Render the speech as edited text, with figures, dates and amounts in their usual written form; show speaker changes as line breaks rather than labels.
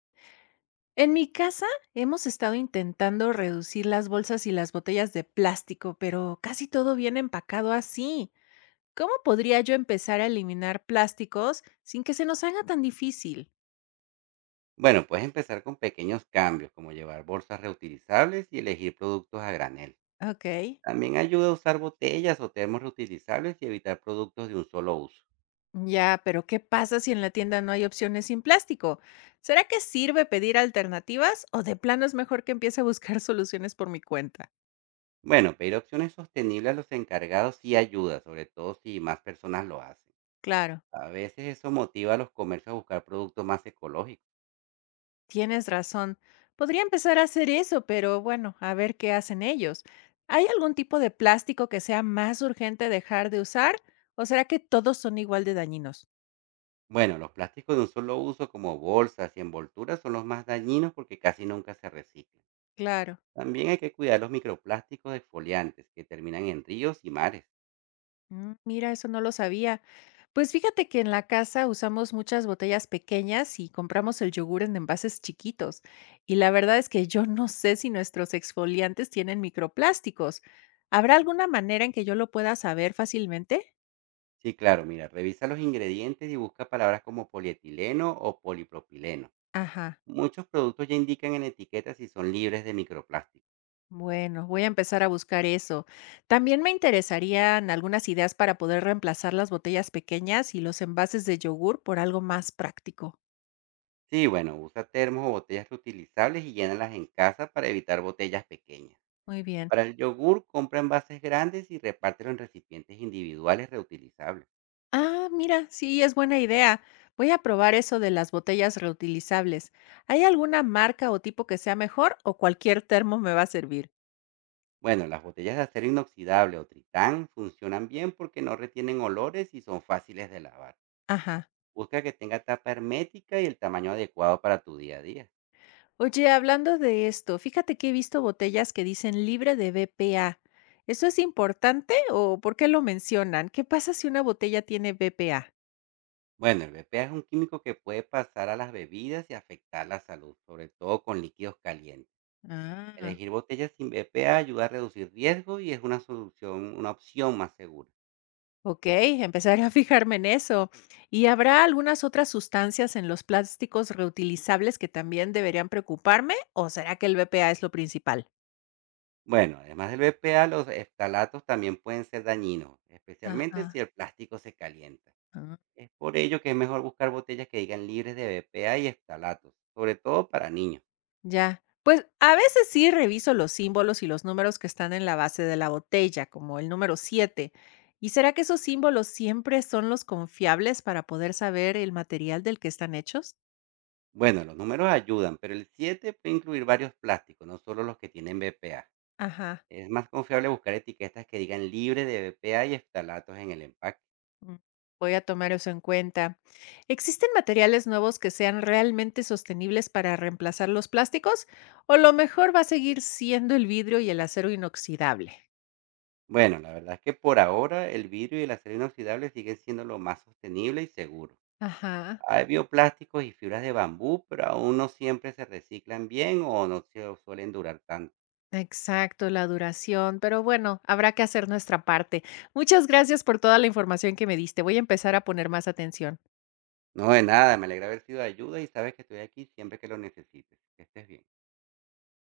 En mi casa hemos estado intentando reducir las bolsas y las botellas de plástico, pero casi todo viene empacado así. ¿Cómo podría yo empezar a eliminar plásticos sin que se nos haga tan difícil?
Bueno, puedes empezar con pequeños cambios, como llevar bolsas reutilizables y elegir productos a granel.
Ok.
También ayuda a usar botellas o termos reutilizables y evitar productos de un solo uso.
Ya, pero ¿qué pasa si en la tienda no hay opciones sin plástico? ¿Será que sirve pedir alternativas o de plano es mejor que empiece a buscar soluciones por mi cuenta?
Bueno, pedir opciones sostenibles a los encargados sí ayuda, sobre todo si más personas lo hacen.
Claro.
A veces eso motiva a los comercios a buscar productos más ecológicos.
Tienes razón. Podría empezar a hacer eso, pero bueno, a ver qué hacen ellos. ¿Hay algún tipo de plástico que sea más urgente dejar de usar? ¿O será que todos son igual de dañinos?
Bueno, los plásticos de un solo uso, como bolsas y envolturas, son los más dañinos porque casi nunca se reciclan.
Claro.
También hay que cuidar los microplásticos exfoliantes que terminan en ríos y mares.
Mira, eso no lo sabía. Pues fíjate que en la casa usamos muchas botellas pequeñas y compramos el yogur en envases chiquitos. Y la verdad es que yo no sé si nuestros exfoliantes tienen microplásticos. ¿Habrá alguna manera en que yo lo pueda saber fácilmente?
Sí, claro, mira, revisa los ingredientes y busca palabras como polietileno o polipropileno.
Ajá.
Muchos productos ya indican en etiquetas si son libres de microplásticos.
Bueno, voy a empezar a buscar eso. También me interesarían algunas ideas para poder reemplazar las botellas pequeñas y los envases de yogur por algo más práctico.
Sí, bueno, usa termos o botellas reutilizables y llénalas en casa para evitar botellas pequeñas.
Muy bien.
Para el yogur, compra envases grandes y repártelo en recipientes individuales reutilizables.
Ah, mira, sí, es buena idea. Voy a probar eso de las botellas reutilizables. ¿Hay alguna marca o tipo que sea mejor o cualquier termo me va a servir?
Bueno, las botellas de acero inoxidable o tritán funcionan bien porque no retienen olores y son fáciles de lavar.
Ajá.
Busca que tenga tapa hermética y el tamaño adecuado para tu día a día.
Oye, hablando de esto, fíjate que he visto botellas que dicen libre de BPA. ¿Eso es importante o por qué lo mencionan? ¿Qué pasa si una botella tiene BPA?
Bueno, el BPA es un químico que puede pasar a las bebidas y afectar la salud, sobre todo con líquidos calientes.
Ah,
Elegir botellas sin BPA ayuda a reducir riesgo y es una solución, una opción más segura.
ok, empezaré a fijarme en eso. ¿Y habrá algunas otras sustancias en los plásticos reutilizables que también deberían preocuparme? ¿O será que el BPA es lo principal?
Bueno, además del BPA, los estalatos también pueden ser dañinos, especialmente
Ajá.
si el plástico se calienta.
Ah,
Es por ello que es mejor buscar botellas que digan libres de BPA y estalatos, sobre todo para niños.
ya. Pues a veces sí reviso los símbolos y los números que están en la base de la botella, como el número 7. ¿Y será que esos símbolos siempre son los confiables para poder saber el material del que están hechos?
Bueno, los números ayudan, pero el 7 puede incluir varios plásticos, no solo los que tienen BPA.
Ajá.
Es más confiable buscar etiquetas que digan libre de BPA y estalatos en el empaque.
Mm, Voy a tomar eso en cuenta. ¿Existen materiales nuevos que sean realmente sostenibles para reemplazar los plásticos? ¿O lo mejor va a seguir siendo el vidrio y el acero inoxidable?
Bueno, la verdad es que por ahora el vidrio y el acero inoxidable siguen siendo lo más sostenible y seguro.
Ajá,
Hay bioplásticos y fibras de bambú, pero aún no siempre se reciclan bien o no se suelen durar tanto.
exacto, la duración. Pero bueno, habrá que hacer nuestra parte. Muchas gracias por toda la información que me diste. Voy a empezar a poner más atención.
No, de nada, me alegra haber sido de ayuda y sabes que estoy aquí siempre que lo necesites. Que estés bien.